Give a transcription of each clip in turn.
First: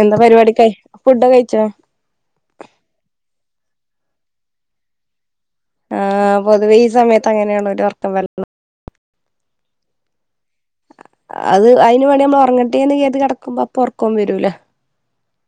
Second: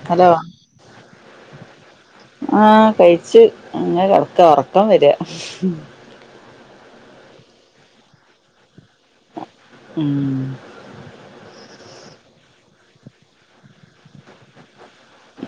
എന്താ ഹലോ പരിപാട്യക്കെ ഫുഡ് ഒക്കെ കയ്ച്ചോ? ആ കയ്ച്ച് അങ്ങനെ കട്ക്ക ഒർക്കം വര. ആ പൊതുവേ ഈ സമയത്ത് അങ്ങനേണ് ഒരൊ ഒർക്കം വര്ല. ഉം. അത് അയ്ന് വേണ്ടി നമ്മളൊർ ങ്ങട്ടെന്ന് കെര്തി കെടക്കുമ്പോ അപ്പൊ ഒർക്കം വരൂല.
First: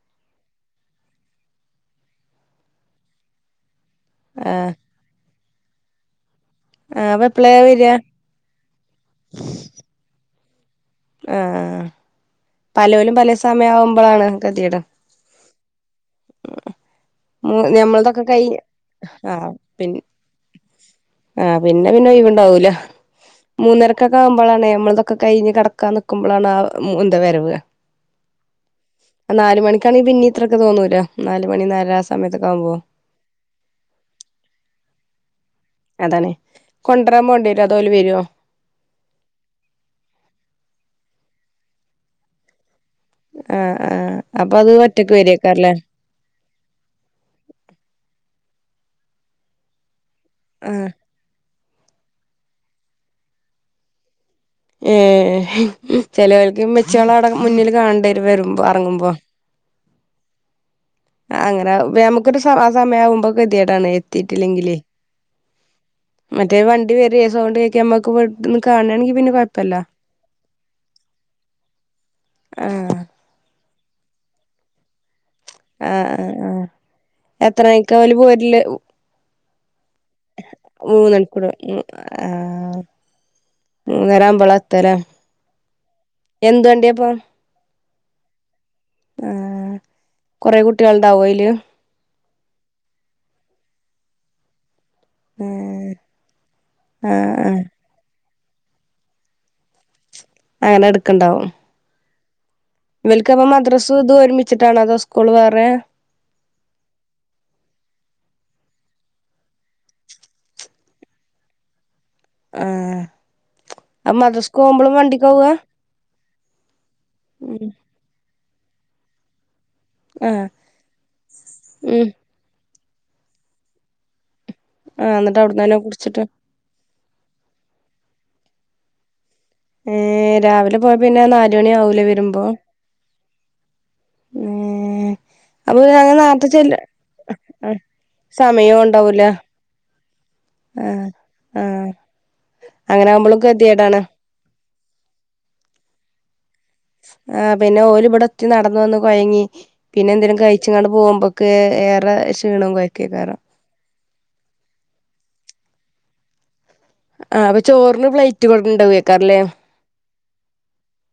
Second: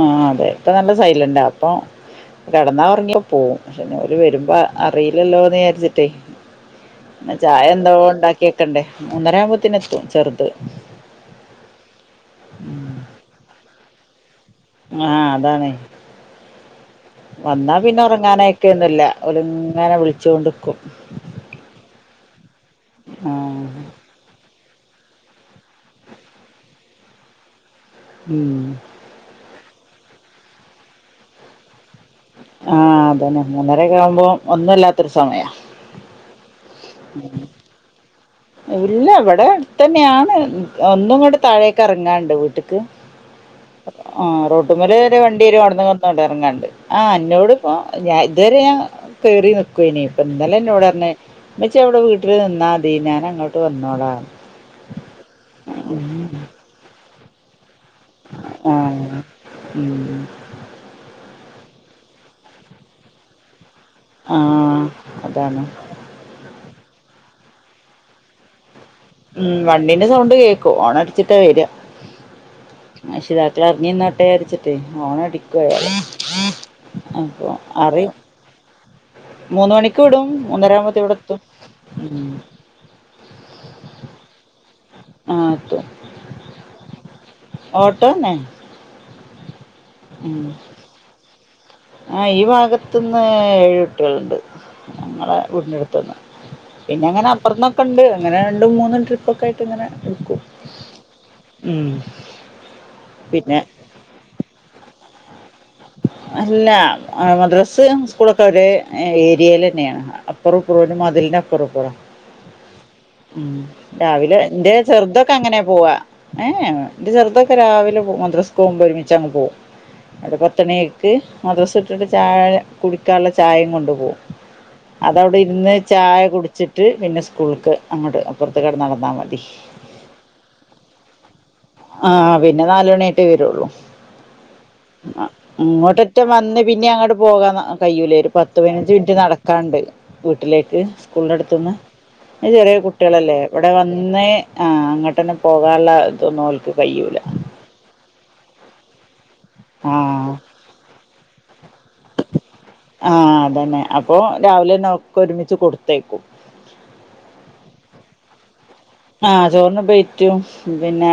ആ അതെ ഇപ്പൊ നല്ല സൈലന്റാ അപ്പൊ കെടന്നാ ഒർങ്ങി പോവും പക്ഷെ ഓര് വരുമ്പോ ആഹ് അ റീലല്ലോന്ന് വിചാര്ച്ച്ട്ടേ ആഹ് അപ്പൊ എപ്പളാ ചായ വരിക എന്തോ ഇണ്ടാക്ക്യക്കണ്ടേ മൂന്നര ആവുമ്പോത്തിന് എത്തും ചെർത്. ആ പലോലും പല സമയം ആവുമ്പളാണ് കെത്യേട്. ആഹ് അതാണേ. വന്നാ പിന്നെ ഞമ്മളതൊക്കെ കഴിഞ്ഞ് ഒർങ്ങാനയ്ക്കൊന്നുല്ല ആഹ് ഓല്ങ്ങനെ പിന്നെ വ്ൾച്ചോണ്ട്ക്കും. ആഹ് പിന്നെ പിന്നെ ഒയ്വ്ണ്ടാവൂല. ആഹ് മൂന്നരക്കക്കാ ആവുമ്പളാണെ അമ്മൾതൊക്കെ കയ്ഞ്ഞ് കടക്കാൻ നിക്കുമ്പളാണെ ആ എന്താ വരവ്. ഉം. ആ നാല് മണിക്കാണെങ്കി പിന്നിം ഇത്രൊക്ക തോന്നൂല്ല നാല് മണി നാലര ആസ ആ അതന്നെ മൂന്നരൊക്കെ ആവുമ്പോം ഒന്നുംല്ലാത്തൊരു സമയ. അതാണേ കൊട്രാൻ പോണ്ട്യരോ അതോല് വെരോ? ഇല്ല ഇവിടെ അട്ത്തന്ന്യാണ് ഒന്നുങ്ങണ്ട് താഴേക്ക് എർങ്ങാണ്ട് വീട്ട്ക്ക്. ആഹ് ആഹ് ആ അപ്പൊ അത് ഒറ്റക്ക് റോട്ട്മ്മലരെ വണ്ട്യരും വരേക്കാരല്ലേ അവ്ട്ന്ന് ണ്ടെർങ്ങാണ്ട് ആ എന്നോട്പ്പം ഞാൻ ഇതരെ ഞാൻ കേറി നിക്കോനി ഇന്നലെ ആഹ് ഇന്നോടർഞ്ഞ് ഇമ്മച്ചി അവ്ടെ വീട്ട്ല് നിന്നാതി ഞാൻ അങ്ങോട്ട് വന്നോളാ. ഏ ചെലോൽക്ക് ഇമ്മച്ച്യളഅവ്ടെ മുന്നില് കാണണ്ടേ ആഹ് ഉം. അങ്ങനെ ആവു നമുക്കൊരു സ ആ സമയവുമ്പോകെത്യാടാണെ ആ എത്തിട്ടില്ലെങ്കിലേ. അതാണ് മറ്റേ വണ്ടി വരെ സൗണ്ടേക്കെ അമ്മക്ക് വീട്ട്ന്ന് കാണാണെങ്കി പിന്നെ ഉം കൊഴപ്പല്ല വണ്ടിന്റെ സൗണ്ട് കേക്കും ഓണ ച്ചിട്ടാ വര്യ. ആഹ് രക്ഷിതാക്കൾ എർങ്ങിന്നോട്ടെ ര്ച്ച്ട്ടെ ഓണടി ആഹ് [unintelligible] അപ്പൊ അറിം. പെര്ല ഹു മൂന്ന് മണിക്ക് വിടും മൂന്നര ആവുമ്പോത്തിനു ഇവടെത്തും മൂന്നണിക്കൂർ മൂന്നേര ആവുമ്പോള എത്ത്ലെ ആ എത്തും എന്ത് വണ്ടിപ്പൊ ഓട്ടോ തന്നെ ആ ഉം. കൊറെ കുട്ടികൾ ഉണ്ടാവു അയ്ല് ആ ഈ ഭാഗത്തുന്ന് ഏഴുട്ടിളുണ്ട് ഞങ്ങളെ ആഹ് വീടിനടുത്ത്ന്ന് പിന്നെ അങ്ങനെ ആഹ് ആഹ് അപ്പുറന്നൊക്കെണ്ട് അങ്ങനെ രണ്ടും മൂന്നും ട്രിപ്പൊക്കെയായിട് ടിങ്ങനെ എടുക്കും അങ്ങനെ ഉം ഇവലക്ക്അപ്പൊ പിന്നെ മദ്രസ് ഇത് ഒരുമിച്ചിട്ടാണോ അതോ സ്കൂൾ വേറെ? അല്ല മദ്രാസ് സ്കൂളൊക്കെ ഒരേ ഏരിയൽ തന്നെയാണ് അപ്പുറ ഇപ്പറോ ഒരു മതിലിന്റെ അപ്പുറ ഇപ്പറ. ആഹ് ഉം അപ്പ രാവിലെ മദ്രസ്ക്ക് എന്റെ പോകുമ്പളും വണ്ടിക്കാ ചെറുതൊക്കെ അങ്ങനെ പോവാ. ങ്ങേ എന്റെ ചെറുതൊക്കെ ഉം രാവിലെപോ മദ്രസ് പോകുമ്പോരുമിച്ചാണ് പോവും. ആ ത്തണിക്ക് മദ്രസ വിട്ടിട്ട് ചായ കുടിക്കാനുള്ള ചായയും കൊണ്ടുപോകും. ആഹ് അതവിടെ എന്നിട്ട് ഇരുന്ന് അവിടന്നന്നെ ചായ കുടിച്ചിട്ട് കുടി വച്ചിട്ട് പിന്നെ സ്കൂള്ക്ക് അങ്ങോട്ട് അപ്പുറത്ത്കടന്ന നടന്നാ മതി. ഏഹ് രാവിലെ പോയ പിന്നെ നാല് മണി ആവൂലേ ആഹ് വരുമ്പോ പിന്നെ നാലുമണിയായിട്ടേ വരുള്ളൂ. ഏഹ് ആ. അപ്പൊ അങ്ങനെ ഇങ്ങോട്ടൊറ്റം നേരത്തെ ചെല്ല വന്ന്പിന്നെ അങ്ങോട്ട് ആഹ് പോകാകഴയൂലേ ഒരു പത്ത് സമയോം പതിനഞ്ച് മിനിറ്റ് ഉണ്ടാവൂല നടക്കാണ്ട്. വീട്ടിലേക്ക് ആഹ് സ്കൂളിന്റെടുത്തുന്ന് ആഹ് ചെറിയ അങ്ങനെ കുട്ടികളല്ലേ ആവുമ്പളും ഇവിടെ ഗതികേടാണ് വന്ന് ഏ ആ അങ്ങോട്ട്ന്നെ പോകാനുള്ള ഇതന്നോൽക്ക് ആഹ പിന്നെ ഓൽഇവിടെ ഒത്തി നടന്ന് വന്ന് കൊഴങ്ങി. ആ പിന്നെ എന്തെങ്കിലും കഴിച്ചങ്ങാണ്ട് പോകുമ്പോക്കെ ഏറെ ക്ഷീണവു കൊഴക്ക് ആ ഏകാരം. അതന്നെ. അ അപ്പൊ രാവിലെന്നെക്കെ ഒരുമിച്ച് കൊടുത്തയിക്കും. ആഹ് അപ്പം ചോറിന് പ്ലേറ്റ് കൊണ്ടോവെ ആഹ ചോറിന് പ്ലെയ്റ്റും പിന്നെ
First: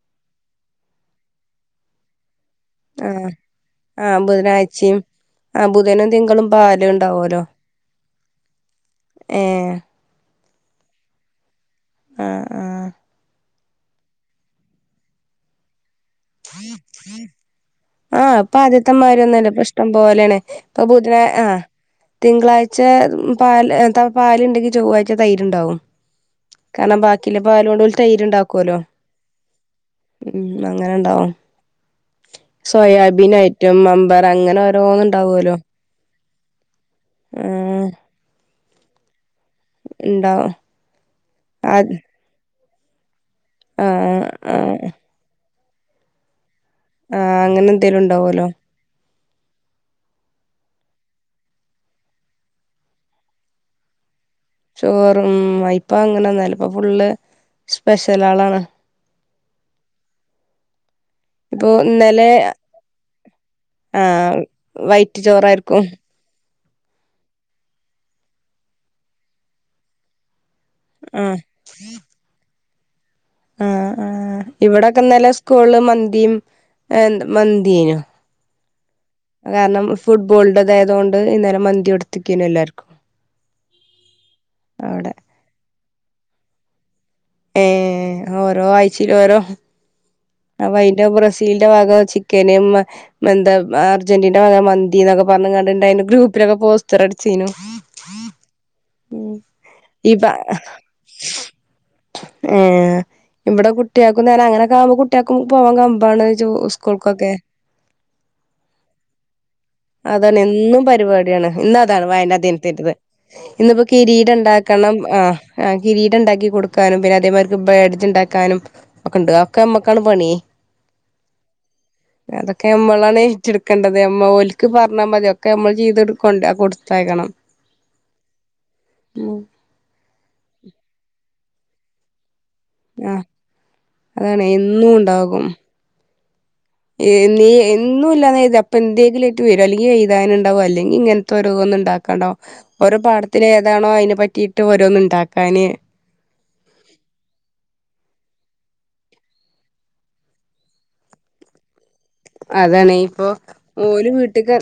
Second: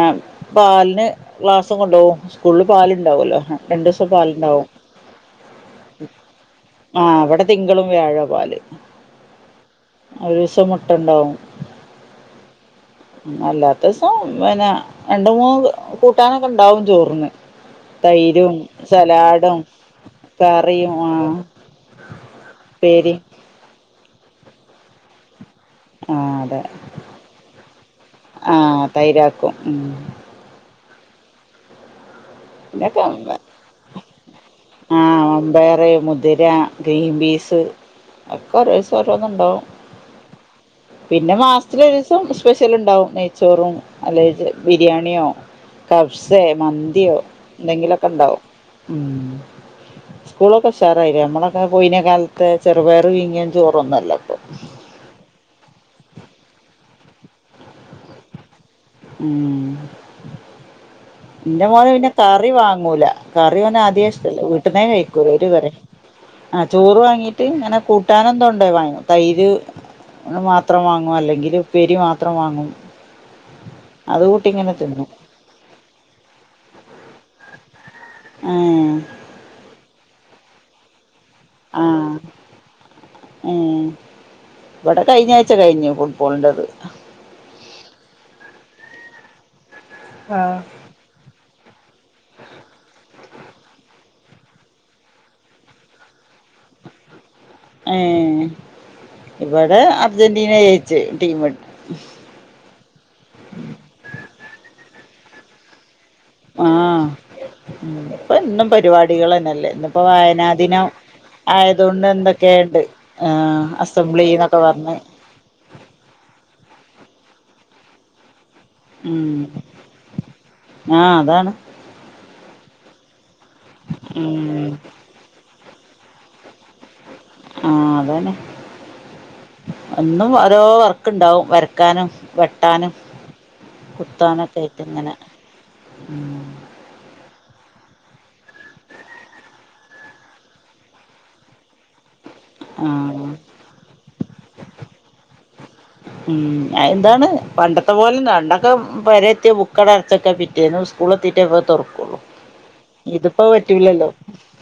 പാലിന് ഗ്ലാസ് കൊണ്ടാവും. സ്കൂളിൽ ആഹ് പാലുണ്ടാവല്ലോ രണ്ടീസം ആഹ് പാലുണ്ടാവും. ബുധനാഴ്ചയും ആഹ് ബുധനും തിങ്കളും പാല് ആഹ ഉണ്ടാവുമല്ലോ ഇവിടെ തിങ്കളും വ്യാഴാ പാൽ. ഏ. ഒരീസ മുട്ടണ്ടാവും. ആഹ ആ! അല്ലാത്തവസം പിന്നെ രണ്ട് മൂന്ന് കൂട്ടാനൊക്കെ ഇണ്ടാവും ചോറിന് ആഹ് തൈരും ഇപ്പൊ ആദ്യത്തെമാരിയൊന്നുല്ല സലാഡും ഇപ്പ ഇഷ്ടം പോലെയാണ് ഇപ്പൊ ബുധന ആഹ് തിങ്കളാഴ്ച ഉപ്പേരി പാ പാല്ണ്ടെങ്കി ചൊവ്വാഴ്ച തൈരുണ്ടാവും. ആഹ് അതെ കാരണം ബാക്കിള്ള പാലോണ്ട് തൈര് ഉണ്ടാക്കോല്ലോ. ആഹ് തൈരാക്കും ഉം ഉം അങ്ങനെണ്ടാവും. പിന്നൊക്കെ സോയാബീൻയായിട്ടും, മംമ്പയർ അങ്ങനെ ഓരോന്ന്ണ്ടാവോല്ലോ. കറി മുതിര ഗ്രീൻ പീസ് ഒക്കെ ഓരോ ദിവസരോന്നുംണ്ടാവും. ഉണ്ടാവും പിന്നെ മാസത്തിലൊരു ആഹ് ദിവസം സ്പെഷ്യൽണ്ടാവും നെ യിചോറും, ആഹ് അല്ലെങ്കി ആഹ് ബിരിയാണിയോ, കബ്സേ, മന്തിയോ ആഹ് അങ്ങനെ എന്തേലും എന്തെങ്കിലൊക്കെണ്ടാവും ഉണ്ടാവുമല്ലോ മ്. സ്കൂളൊക്കെഷാറായില്ലേ നമ്മളൊക്കെ പോയിനെ കാലത്ത് ചെറുപയർ പീങ്ങിയ ചോറൊന്നുല്ല ഇപ്പം. ചോറും ഉം ഇപ്പങ്ങനെന്നല്ല ഇപ്പോ ഫുള്ള് സ്പെഷ്യലാളാണ്. ഉം. ഇന്റെ ഇപ്പൊ മോന് പിന്നെ ഇന്നലെ കറി വാങ്ങൂല കറിയോൻ ആദ്യേ ആഹ് ഇഷ്ടല്ലേ വീട്ടന്നേ വൈറ്റ് കഴിക്കൂല ഒരുകറിം. ചോറായിരിക്കും ആഹ ചോറ് വാങ്ങീട്ട് ഇങ്ങനെ കൂട്ടാനന്തതുണ്ടോ വാങ്ങു തൈര് ഓന് മാത്രം വാങ്ങും ആഹ് അല്ലെങ്കില് ഉപേരി മാത്രം വാങ്ങും. ആ ആ അത് കൂട്ടി ഇങ്ങനെ തിന്നും ഇവിടെക്കെന്നലെ സ്കൂളിൽ മന്തിം മന്തിയാനു. ആഹ്. കാരണം ഫുട്ബോളിന്റെതായതുകൊണ്ട് ഇന്നലെ മന്തി ആഹ് കൊടുത്തിക്കേനു എല്ലാർക്കും ഏഹ് ഇവ്ടെ അവിടെ കയ്ഞ്ഞാഴ്ച്ച കയ്ഞ്ഞു ഫുഡ് ബോളിന്റെത്. ഏഹ് ഓരോ ആയ്ച്ചേലോരോ. ആഹ് അയ്ന്റെ ബ്രസീലിന്റെ വക ചിക്കനും എന്താ അർജന്റീൻ്റെ വക മന്തീന്നൊക്കെ പറഞ്ഞ്ങ്ങാണ്ട്ണ്ടായിന്നു ഗ്രൂപ്പിലൊക്കെ പോസ്റ്ററടിച്ച് ച്ചീനു ഏ ഇവിടെ ഈ പ അർജന്റീന ജയ്ച്ച് ടീമ് ഏ ഇവിടെ കുട്ടിയാക്കും നേരം അങ്ങനക്കാമ്പോ കുട്ടിയാക്കും പോവാൻ കമ്പാണ് ജോ ഉസ്കൂൾക്കൊക്കെ ഉം ഇപ്പെന്നും പരിപാടികളന്നല്ലേ ഇന്ന്പ്പോ അതാണ് വായനാ എന്നും ദിനം ആയതൊണ്ട് എന്തൊക്കേണ്ട് ഇന്നിപ്പ കിരീടണ്ടാക്കണം ആ ആ കിരീടണ്ടാക്കി കൊടുക്കാനും പിന്നെ അതേമാര്ക്ക് ബേഡ്ജ്ണ്ടാക്കാനും ഉം പണി ആഹ് അതാണ് അതൊക്കെ ഞമ്മളാണ് ഏറ്റെടുക്കേണ്ടത് അമ്മ ഒല്ക്ക് ഉം പറഞ്ഞാ മതി ഒക്കെ നമ്മള് ചെയ്തെട്ക്കൊണ്ടേ കൊടുത്തയക്കണം ആഹ് അതാന്നെ ഉം എന്നും ഓരോ വർക്ക്ണ്ടാവും വരക്കാനും വെ ട്ടാനും ആഹ് അതാണ് എന്നും കുത്താനൊക്കേയിട്ട്ങ്ങനെ നേ എന്നും ഇല്ലാ അപ്പൊ എന്തെങ്കിലും ഏയിട്ട് വരും അല്ലെങ്കിൽ എയ്താന്ണ്ടാവു അല്ലെങ്കിൽ ഇങ്ങനത്തൊരോന്ന് ഇണ്ടാക്കാണ്ടാവോ ഓരോ ആഹ് പാടത്തിലെ ഏതാണോ അതിനെ പറ്റിയിട്ട് ഓരോന്ന്ണ്ടാക്കാന് ഉം എന്താണ് പണ്ടത്തെ പോലെന്നാ പണ്ടൊക്കെ പോരെത്തിയ ബുക്കട് അടച്ചെക്കാ പിറ്റേന്നു സ്കൂള് എത്തിറ്റേപ്പോ തുറക്കും അതാണ് ഇനിപ്പൊ ഓല് വീട്ട്ക്ക്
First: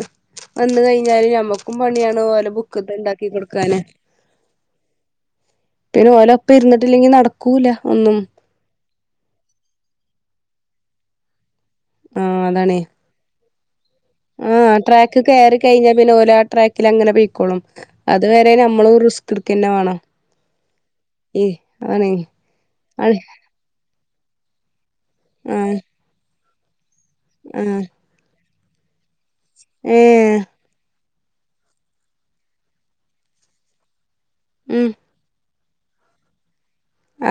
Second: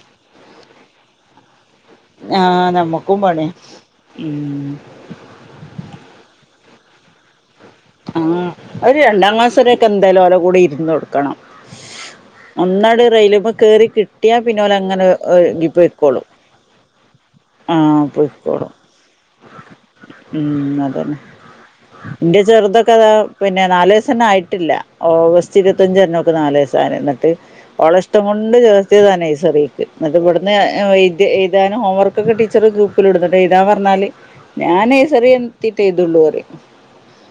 വന്ന് കയിഞ്ഞാല് ഞമ്മ ക്കും പണിയാണ് ഓലെ ആഹ് നമ്മക്കും ബുക്കക്കെണ്ടാക്കി പണിയാ കൊടുക്കാന് ഉം പിന്നെ ഓലൊപ്പം ഇരുന്നിട്ടില്ലെങ്കി നടക്കൂല ഒന്നും ആഹ് ഒരു രണ്ടാം ക്ലാസ് വെരൊക്കെ എന്തായാലും ഓലെ കൂടെ ഇരുന്നൊടു ക്കണം ആ ഒന്നട് റെയിലിമ്മെ കേറി ക ആഹ് ട്രാക്ക് കേറി കഴിഞ്ഞാ പിന്നെ ഓല് ആ ട്രാക്കിലങ്ങനെ പൊയ്ക്കോളും ആഹ് അതുവരെ പൊയ്ക്കോളും നമ്മള് റിസ്കി ത്തിറ്ക്കെന്നെ വേണം ഉം ഏ അതാണേ അതന്നെ ആ ചെറുതൊക്കതാ പിന്നെ നാല് വയസന്നായിട്ടില്ല ഓഗസ്റ്റ് ഇരുപത്തഞ്ചരണം ഓക്ക്‌ നാല് വയസാന് ആ ഓളെ ഇഷ്ടം കൊണ്ട് ചേർത്തിയതാ നേഴ്സറീക്ക് ഏ ന്നിട്ട് ഇവിടുന്ന് എഴുതാനും ഹോംവർക്കൊക്കെ ടീച്ചറ് ഗ്രൂപ്പില്ടും ന്ന്ട്ട് എഴുതാൻ പറഞ്ഞാല് ഉം ഞാൻ സെറിയെത്തീട്ടെഴുതൂള്ളു പറയാ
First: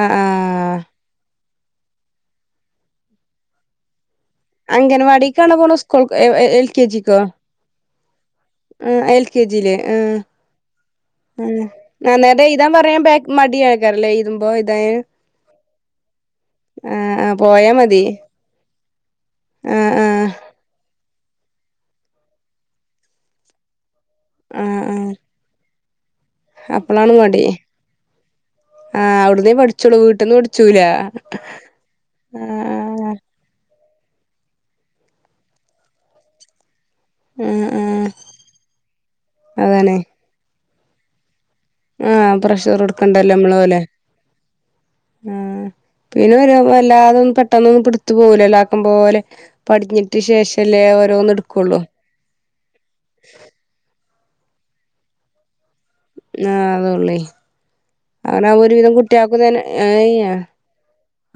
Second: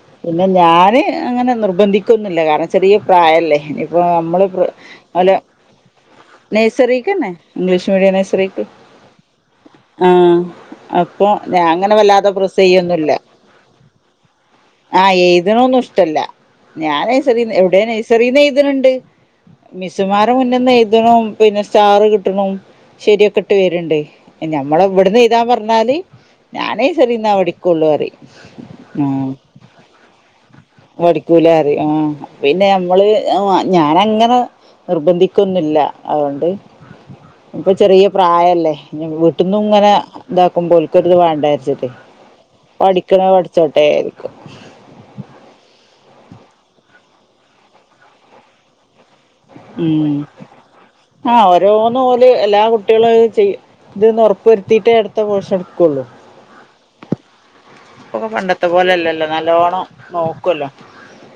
ആഹ് ആഹ് പിന്നെ ഞാന് അങ്ങനെ നിർബന്ധിക്കൊന്നില്ല കാരണം ചെറിയ പ്രായല്ലേ ഇനിപ്പോ നമ്മള് അംഗന ഓലെ വാടിക്കാണൊ പോണെ സ്കൂൾ എൽ കെ ജിക്കോ നഴ്സറിക്കന്നെ ഇംഗ്ലീഷ് മീഡിയം നഴ്സറിക്ക് കെ ജില് ആ ആഹ് അപ്പൊ ഞാൻ അങ്ങനെ വല്ലാതെ നന്നായിട്ട് പ്രസ് എയ്താൻ പറയാം ചെയ്യൊന്നുല്ല മടിയാക്കാരം ലെ എഴുതുമ്പോ എഴുതാന് ആഹ് എഴുതണൊന്നും ഇഷ്ടല്ല ഞാൻ ആഹ് ആഹ് നേഴ്‌സറിന്ന് പോയാ എവിടെ മതി നേഴ്സറീന്ന് എഴുതലുണ്ട് ആഹ് ആഹ് മിസ്സുമാരെ മുന്നിന്ന് എഴുതണു പിന്നെ സ്റ്റാറ് കിട്ടണു ശരിയൊക്കെട്ട് വരുണ്ടേ ആഹ് ഞമ്മളെ ആഹ് ഇവ്ടുന്ന് എയ്താൻ പറഞ്ഞാല് ഞാൻ അപ്പളാണ് നേഴ്സറീന്നാ മടി പഠിക്കോള്ളു പറയും ആഹ് അവിടുന്നേ പഠിച്ചോളൂ വീട്ടിന്ന് പഠിച്ചൂല പഠിക്കൂലാറിയും ആ പിന്നെ ഇങ്ങള് ആഹ് ആ ഞാനങ്ങനെ നിർബന്ധിക്കൊന്നില്ല അതുകൊണ്ട് ആഹ് ഇപ്പ ആഹ് ചെറിയ പ്രായല്ലേ പിന്നെ വീട്ടിന്നുങ്ങനെ അതാണ് ഇതാക്കുമ്പോ ഓൽക്ക്ത് വേണ്ടാച്ചിട്ടേ ആഹ് പ്രഷർ പഠിക്കണ കൊടുക്കണ്ടല്ലോ പഠിച്ചോട്ടെ വിചാരിക്കും ആ പിന്നെ ഒരു വല്ലാതൊന്നും പെട്ടന്ന് ഒന്നും പിടുത്തു പോവുലല്ലൊ ആക്കും പോലെ പഠഞ്ഞിട്ടു ശേഷല്ലേ ഓരോന്ന് എടുക്കുള്ളൂ പിന്നെ ഓല് എല്ലാ കുട്ടികളും ഇത് ചെയ്ത്ന്ന് ഉറപ്പുവരുത്തിയിട്ടേ അടുത്ത പോർഷൻ എടുക്കുള്ളൂ ആഹ അതൊള്ളേ ഇപ്പൊക്കെ അങ്ങനെ പണ്ടത്തെ ഒരുവിധം പോലെല്ലല്ലോ കുട്ടിയക്കു നല്ലോണം ഏ്യ നോക്കുവല്ലോ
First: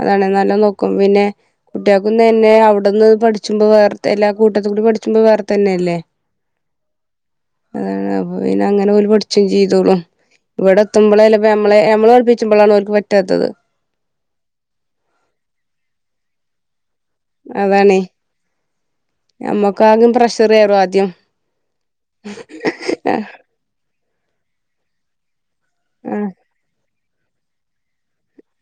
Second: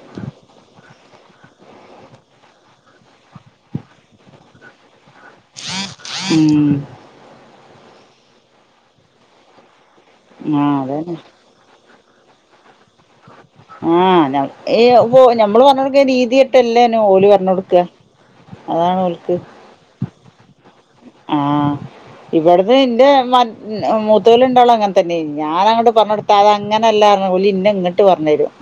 അതാണ് നല്ലൊ നോക്കും പിന്നെ കുട്ടികക്കൊന്ന്ന്നെ അവിടുന്ന് പഠിച്ചുമ്പോ വേറെത്തെ എല്ലാ കൂട്ടത്തുകൂടി പഠിച് ച്ചുമ്പ വേറെത്തന്നെല്ലേ. ഉം അതാണ് അപ്പ പിന്നെ അങ്ങനെ ഓല് പഠിച്ചെ ചെയ്തോളും ആഹ് ഇവിടെ അതന്നെ എത്തുമ്പളല്ലേ പ്പ ഞമ്മളെ ഞമ്മള് പൽപ്പിച്ചുമ്പോളാണ് ഓൽക്ക് പറ്റാത്തത്. ആഹ് ഞമ് ഏഹ് പോ നമ്മള് പറഞ്ഞൊടുക്കണ രീതി ട്ടെല്ലേന് ഓല് പറഞ്ഞ് കൊടുക്ക അതാണ് ഓൽക്ക്. ക്കാങ്ങ് പ്രഷറ് കേറും ആദ്യ ആഹ് ഇവിടുത് എന്റെ മൻ ഏഹ് മൂത്തവല് രണ്ടാളും അങ്ങനെത്തന്നെ ഞാനങ്ങട്ട് ആഹ് പറഞ്ഞടുത്ത അതങ്ങനല്ല പറഞ് ഓള് ഇന്ന ഇങ്ങട്ട് പറഞ്ഞു തരും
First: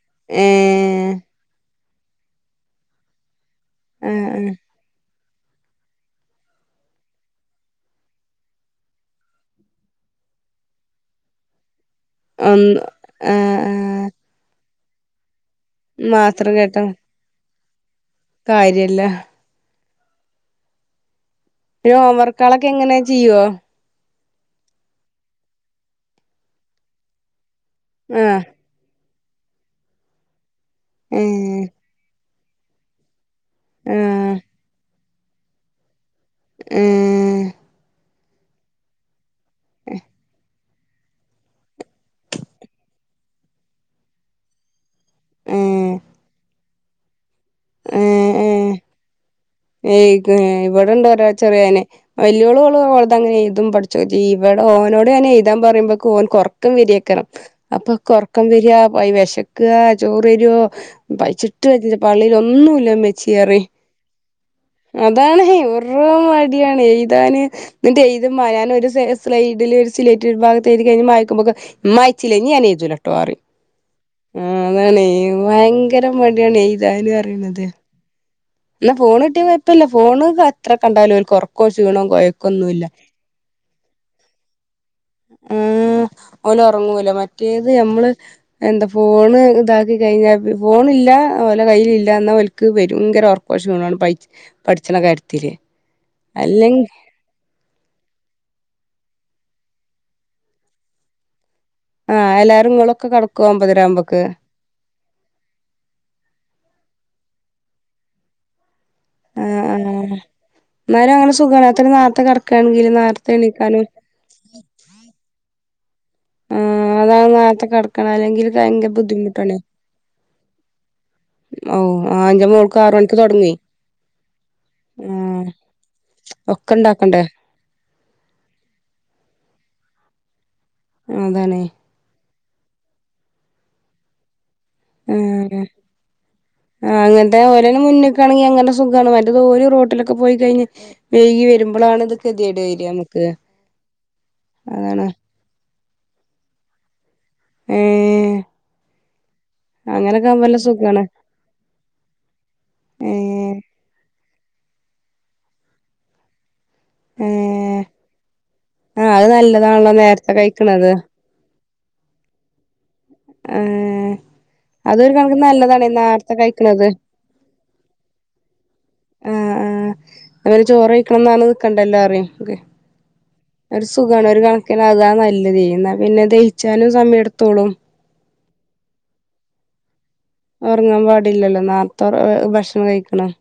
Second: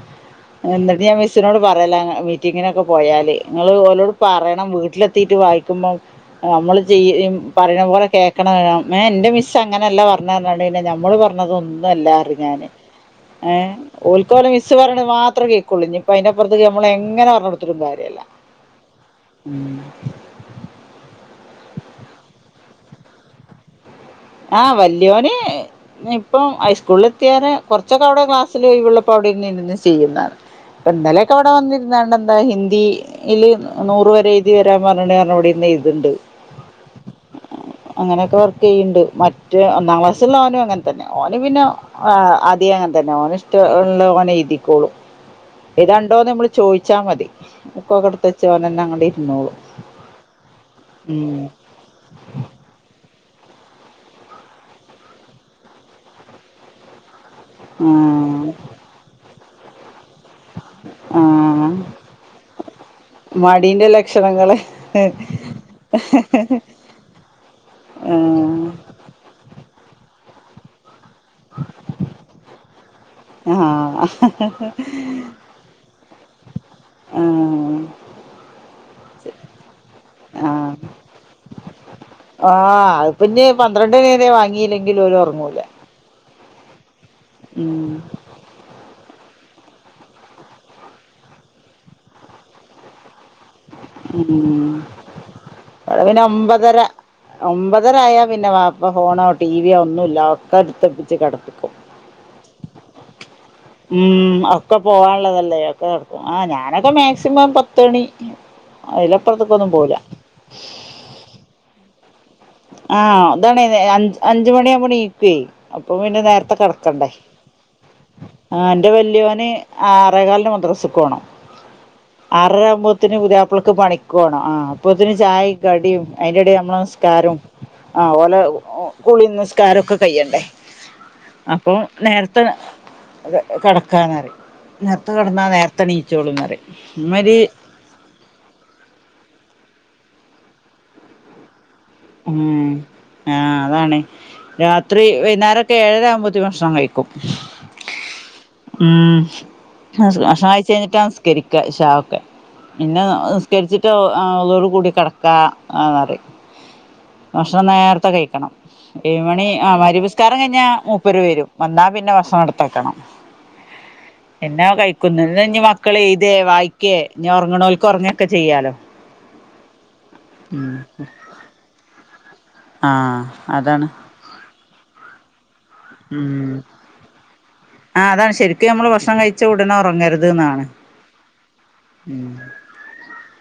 എന്നിട് ഇത് ഏഹ് ഞാൻ മിസ്സിനോട് പറയല്ല അങ്ങ് മീറ്റിങ്ങിനൊക്കെ പോയാല് നിങ്ങള് ഓലോട് ആഹ് പറയണം വീട്ടിലെത് ത്തിട്ട് വായിക്കുമ്പോ നമ്മള് ചെയ്യ് ഇ ഇമ് പറയണ പോലെ കേക്കണണം ഏഹ് എൻ്റെ മിസ് അങ്ങനെ അല്ലാ പറഞ്ഞന്ന്ണ്ട് പിന്നെ ഞമ്മള് പറഞ്ഞത് ഒന്നും അല്ല റിം ക്ക്‌ ഞാന് ഒന്ന് ആഹ് ഏഹ് ആഹ് ഓൽക്ക്‌ ഓലെ മിസ് പറയണത് മാത്രേ കേക്കുള്ളൂ ഇഞ്ഞിപ്പ മാത്രം അതിനപ്പുറത്തേക്ക്‌ കേട്ടാ ഞമ്മളെങ്ങനെ പറഞ്ഞ് കൊടുത്തിട്ടും കാര്യല്ല. കാര്യല്ല. ഉം ഹോംവർക്കാളക്കെ എങ്ങനെ ചെയ്യുവോ? ആഹ് വല്യോന് ഇപ്പം ഹൈസ്കൂളില് എത്തിയവരെ കൊറച്ചൊക്കെ അവിടെ ആഹ് ക്ലാസ് സില് ഒഴിവുള്ളപ്പം അവിടെ ഇരുന്ന് എന്നെന്നും ചെയ്യുന്നാണ് ഇപ്പ ഇന്നലെക്കെ അവിടെ വന്നിര് എന്നാണ്ടെന്താ ഹിന്ദിയില് നൂറ് വരെ എഴുതി വരാൻ പറഞ്ഞ്ണ്ട് പറഞ്ഞ് ഇവിടെ ഇരുന്ന് എയ്തണ്ണ്ട്. അങ്ങനെക്കെ വർക്ക് ചെയ്യണ്ട് മറ്റ് ഒന്നാം ക്ലാസ്ള്ളാവനും അങ്ങനെ തന്നെ ഓന് പിന്നെ ആഹ് ആധ്യേ അങ്ങന തന്നെ ഓന് ഇഷ്ട ഉള്ള ഓനെയ്തിക്കോളും. ഹേത്ണ്ടോന്ന് നമ്മള് ചോദിച്ചാ മതി ബുക്കൊക്കെടുത്ത് വെച്ച് ഓനന്നെ അങ്ങോട്ട് ഇരുന്നോളും ഏഹ് കെഹെ ഇവിടെണ്ട ഒരാ ഉം ചെറിയവന് വല്യോളുഓളു ഓള്തങ്ങനെ എയ്തും പഠിച്ചു ചെയ്യും. ഓനോട് അങ്ങനെ എയ്താൻ പറയുമ്പോക്ക് ഓൻകൊറ ക്കം വരിയക്കണം അപ്പ ക്കൊറക്കം വിരിയാ വെശക്കാ ചോറ്രുവോ ആ ആ പയ്ച്ചിട്ട് പാടില്ല പള്ളേല് ഒന്നുംല്ല മ്മെച്ചി പറയും. ക്ഷണങ്ങള് അതാണ്ഹെ വെറൂം മടിയാണ് എയ്താന് എന്നിട്ട് എയ്തുമ്പ ഞാൻ ആ ഒരുസെ സ് സ്ലൈഡില് സ്ലേയ്റ്റില് ഒരു ഭാഗത്ത് എഴുതി കഴിഞ് മയ്ക്കുമ്പോക്ക ഉമ്മായിച്ചില്ലേ ഇഞ്ഞി ഞാൻ എഴുതുലാട്ടോ പറയും. ആഹ് അതാണ് ഭയങ്കര മടിയാണ് എയ്താന്ന് പറയണത്. എന്നാ ഫോണ് കിട്ടിയ കൊയപ്പില്ല ഫോണ്ക്ക അത്ര ആഹ് കണ്ടാലോ ഓല്ക്ക് കൊറക്കോ ക്ഷീണോ കൊയക്കോന്നുല്ല. ആഹ് അത് പിന്നെ പന്ത്രണ്ട് മണിവരെ വാങ്ങിയില്ലെങ്കിലും ഓര് ഉറങ്ങൂല. ഓന് ഒറങ്ങുല മറ്റേത് ഉം നമ്മള് എന്താ ഫോണ് ഇതാക്കി കഴിഞ്ഞാ പി ഫോണില്ല ഓലെ കയ്യിൽ ഇല്ല എന്നാ ഓൽക്ക് ഭയങ്കര ഒറക്ക് ക്ക ഷീണാണ് പയ്ച് ഉം പഠിച്ചണ കാര്യത്തില് അല്ലെങ്കി ഒമ്പതരായ പിന്നെ വാപ്പ ഫോണോ ടീവിയോ ഒന്നുല്ല ഒക്കെ എടുത്തുപ്പിച്ച് കിടപ്പിക്കും. ആഹ് എല്ലാരും നിങ്ങളൊക്കെ കടക് ഉം ആക് ഒക്കെ പോവാനുള്ളതല്ലേ ഒക്കെ നടക്കും ആഹ് ഞാനൊക്കെ മാക്സിമം പത്ത്മണി ആഹ് അതിലക് ആഹ് ആഹ് എന്നാലും അങ്ങെ സുഖാണ എത്തറ നേരത്ത കെടക് ആഹ് അതാണ് നേ അഞ്ച് അഞ്ച് മണിയാവുമ്പോണീക് ക്വെ അപ്പൊ പിന്നെ നേരത്തെ ആ കെടക്കണ്ടേ അതാണ് നേരത്തെ കടക്കണം അല്ലെങ്കിൽ ആഹ് എന്റെ ഭയങ്കര വല്യോന് ബുദ്ധിമുട്ടാണ് ആറേകാലിന് മദ്രസ്സുക്ക് പോണം. ഓ ആ എന്റെ അറര മോൾക്ക് ആറ് ആകുമ്പോത്തിന് മണിക്ക് തുടങ്ങി പുതിയാപ്ലക്ക് പണിക്ക്പോണം ആഹ് അപ്പോത്തിന് ആഹ് ചായിം കടിയും അതിന്റെടെ ഒക്കെ അമ്മള ഇണ്ടാക്കണ്ടേ നിസ്കാരോം ആഹ് ഓലെ കുളീം നിസ്കാരൊക്കെ കയ്യണ്ടേ അതാണ് അപ്പൊ നേര്ത്തെ കെ കെടക്കാന്നറിം നേർത്ത കെടന്നാ ആഹ് നേർത്തെ ന്നീച്ചോളും എന്ന് പറയും മ്മരി ണേന് മുന്നെക്കാണെങ്കി അങ്ങനെ സുഖാണ് മറ്റത് ഓര് റോട്ടിലൊക്കെ പോയി കഴിഞ് വെയ്കി വെരുമ്പളാണ് ഇത്കെതിയേട് ഉം വര്യ അമ്മക്ക് ആ അതാണ് ഏഴാരാവുമ്പോതിന് ഭക്ഷണം കഴിക്കും ഏഹ് ഉം അങ്ങനൊക്കെ ആവുമ്പോ ഭഷണ നല്ല കഴിച്ചഴിഞ്ഞിട്ട സുഖാണ് നിസ്കരിക്ക ഇശാഒക്കെ പിന്നെ നി ഏഹ് സ്കരിച്ചിട്ട് ഒളൂ ഓടികൂടി കെടക്ക എന്നറിം ഭക്ഷണം ഏഹ് നേർത്തെ കഴിക്കണം ആഹ് അത് ഏഴ്മണി ആ നല്ലതാണല്ലോ മഅരിബ് നേരത്തെ സ്കാരം കഴിഞ്ഞാ കഴിക്കണത് മൂപ്പര് വെരും വന്നാ പിന്നെ വക്ഷണം ഇട് ട്ടാക്കണം ഏഹ് പിന്നെ അതൊരു കണക്കിന് കഴിക്കൊന്നുല്ലഞ് നല്ലതാണ് മക്കള് എയ്തേ നേരത്തെ കഴിക്കണത് വായിക്കേ ഇഞ് ഒറങ്ങ്ണോൽക്ക് ഒറങ്ങൊക്കെ ചെയ്യാലോ ആ ആ അവര് ഉം ചോറ് കഴിക്കണം ന്നറഞ്ഞ് നിക്കണ്ടല്ലോ റിം ആഹ് ഒരു സുഖാണ് ഒരു കണക്കിന് അതാ നല്ലതെയ് ഇന്നാ പിന്നെ ദഹിച്ചാനും സമയെടുത്തോളും ആഹ് അതാണ് ശരിക്കും ഞമ്മള് ഭക്ഷണം കഴിച്ച ഉടനെ ഒറങ്ങരുത് ഒറങ്ങാൻ പാടില്ലല്ലോ നാർത്തൊർ ഭക്ഷണം കഴിക്കണം